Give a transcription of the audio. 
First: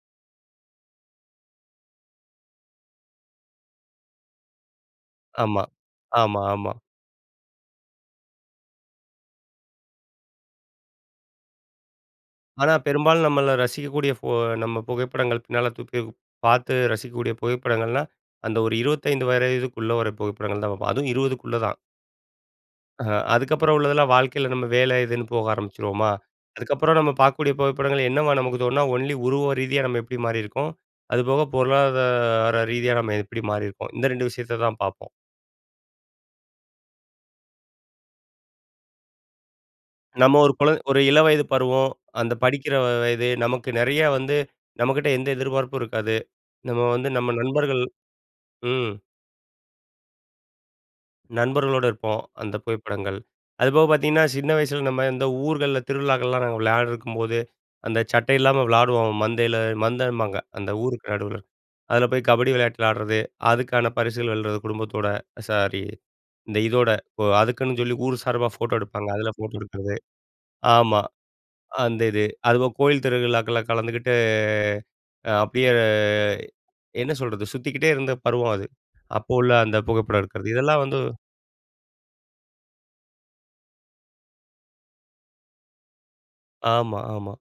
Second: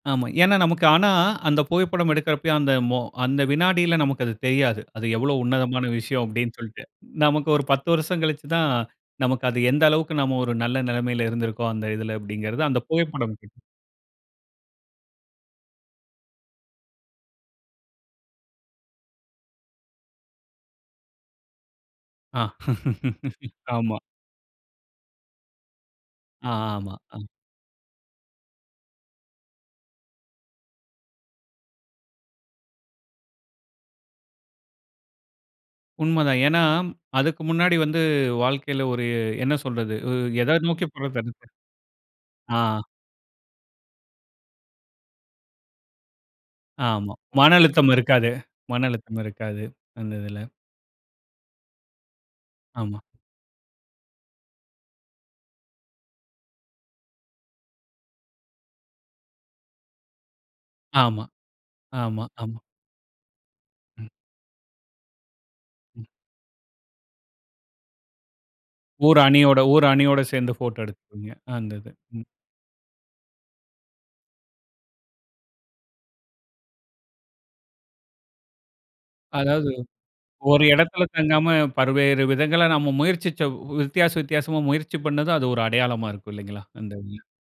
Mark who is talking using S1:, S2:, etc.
S1: ஆமா. ஏன்னா நமக்கு ஆனா, அந்த புகைப்படம் எடுக்கிறப்பயே, அந்த மொ அந்த வினாடில நமக்கு அது தெரியாது. அது எவ்வளோ
S2: ஆமா,
S1: உன்னதமான விஷயம்.
S2: ஆமா,
S1: அப்டின்னு
S2: ஆமா.
S1: சொல்லிட்டு. நமக்கு ஒரு பத்து வருஷம் கழிச்சு தான், நமக்கு அது எந்த அளவுக்கு நம்ம ஒரு நல்ல நிலமையில இருந்திருக்கோம், அந்த இதில. அப்படிங்கிறது
S2: ஆனா,
S1: அந்த
S2: பெரும்பாலும்
S1: புகைப்படம்
S2: நம்மள
S1: காட்டுது.
S2: ரசிக்கக்கூடிய ஃபோ நம்ம புகைப்படங்கள். பின்னால தூக்கிப் பார்த்து ரசிக்கக்கூடிய புகைப்படங்கள்லாம். அந்த ஒரு 25 வயதுக்குள்ள வர புகைப்படங்கள் தான் பார்போம். அதுவும் 20க்குள்ள தான்.
S1: அ.
S2: ஆஹா, அதுக்கப்புறம்
S1: ஆமா.
S2: உள்ளதெல்லாம் வாழ்க்கையில, நம்ம வேலை இதுன்னு போக ஆரம்பிச்சிருவோமா.
S1: ஆமா.
S2: அதுக்கப்புறம் நம்ம
S1: அ.
S2: பார்க்கக்கூடிய புகைப்படங்கள். என்னவா, நமக்கு தோணுனா, ஒன்லி உருவம் ரீதியா நம்ம எப்படி மாறியிருக்கோம்? அதுபோக, பொருளாதார ரீதியா நம்ம எப்டி மாறியிருக்கோம்? இந்த 2 விஷயத்த தான் பார்ப்போம்.
S1: உண்ம தான். ஏனா, அதுக்கு முன்னாடி வந்து, வாழ்க்கையில ஒரு என்ன சொல்றது? உ
S2: நம்ம ஒரு
S1: எத
S2: குழ
S1: நோக்கி
S2: ஒரு
S1: போறதுன்னு
S2: இளவயது
S1: தெரியல.
S2: பருவம், அந்த
S1: ஆ.
S2: படிக்கிற வ வயது. நமக்கு நெறையா வந்து, நம்மகிட்ட எந்த எதிர்பார்ப்பும் இருக்காது. நம்ம வந்து,
S1: ஆமா.
S2: நம்ம
S1: மன
S2: நண்பர்கள்
S1: அழுத்தம் இருக்காது. மன
S2: ம்.
S1: அழுத்தம் இருக்காது. அந்த இதில.
S2: நண்பர்களோட இருப்போம். அந்த
S1: ஆமா.
S2: புகைப்படங்கள். அதுபோக, பார்த்தீங்கன்னா சின்ன வயசில நம்ம இந்த ஊர்கள்ல, திருவிழாக்கள்லாம் நாங்க விளையாடருக்கும்போது, அந்த சட்டை இல்லாம விளாடுவோம் மந்தையில. மந்தைபாங்க. அந்த ஊருக்கு
S1: ஆமா,
S2: நடுவுல. அதில
S1: ஆமா,
S2: போய், கபடி
S1: ஆமா.
S2: விளையாட்டு விளையாடுறது. அதுக்கான
S1: ம்.
S2: பரிசுகள் வெல்றது, குடும்பத்தோட. சாரி,
S1: ம்.
S2: இந்த இதோட. இப்போ, அதுக்குன்னு சொல்லி, ஊர் சார்பா ஃபோட்டோ எடுப்பாங்க.
S1: ஊர்
S2: அதில ஃபோட்டோ
S1: அணியோட ஊர்
S2: எடுக்கிறது.
S1: அணியோட சேர்ந்து போட்டோ
S2: ஆமா,
S1: எடுத்துபீங்க. அந்த இது.
S2: அந்த இது.
S1: ம்.
S2: அதுபோக கோயில் திருவிழாக்கள்ல கலந்துக்கிட்டு, அப்படியே என்ன சொல்றது? சுத்திக்கிட்டே இருந்த பருவம். அது, அப்போ உள்ள
S1: அதாவது,
S2: அந்த புகைப்படம் எடுக்கிறது.
S1: ஒரு
S2: இதெல்லாம் வந்து
S1: எடத்துல தங்காம பல்வேறு விதங்களா நம்ம முயற்சிச்ச வித்தியாச, வித்தியாசமா முயற்சி பண்ணதும். அது ஒரு அடையாளமா இருக்கும். இல்லைங்களா. அந்த
S2: ஆமா,
S1: இதுல.
S2: ஆமா.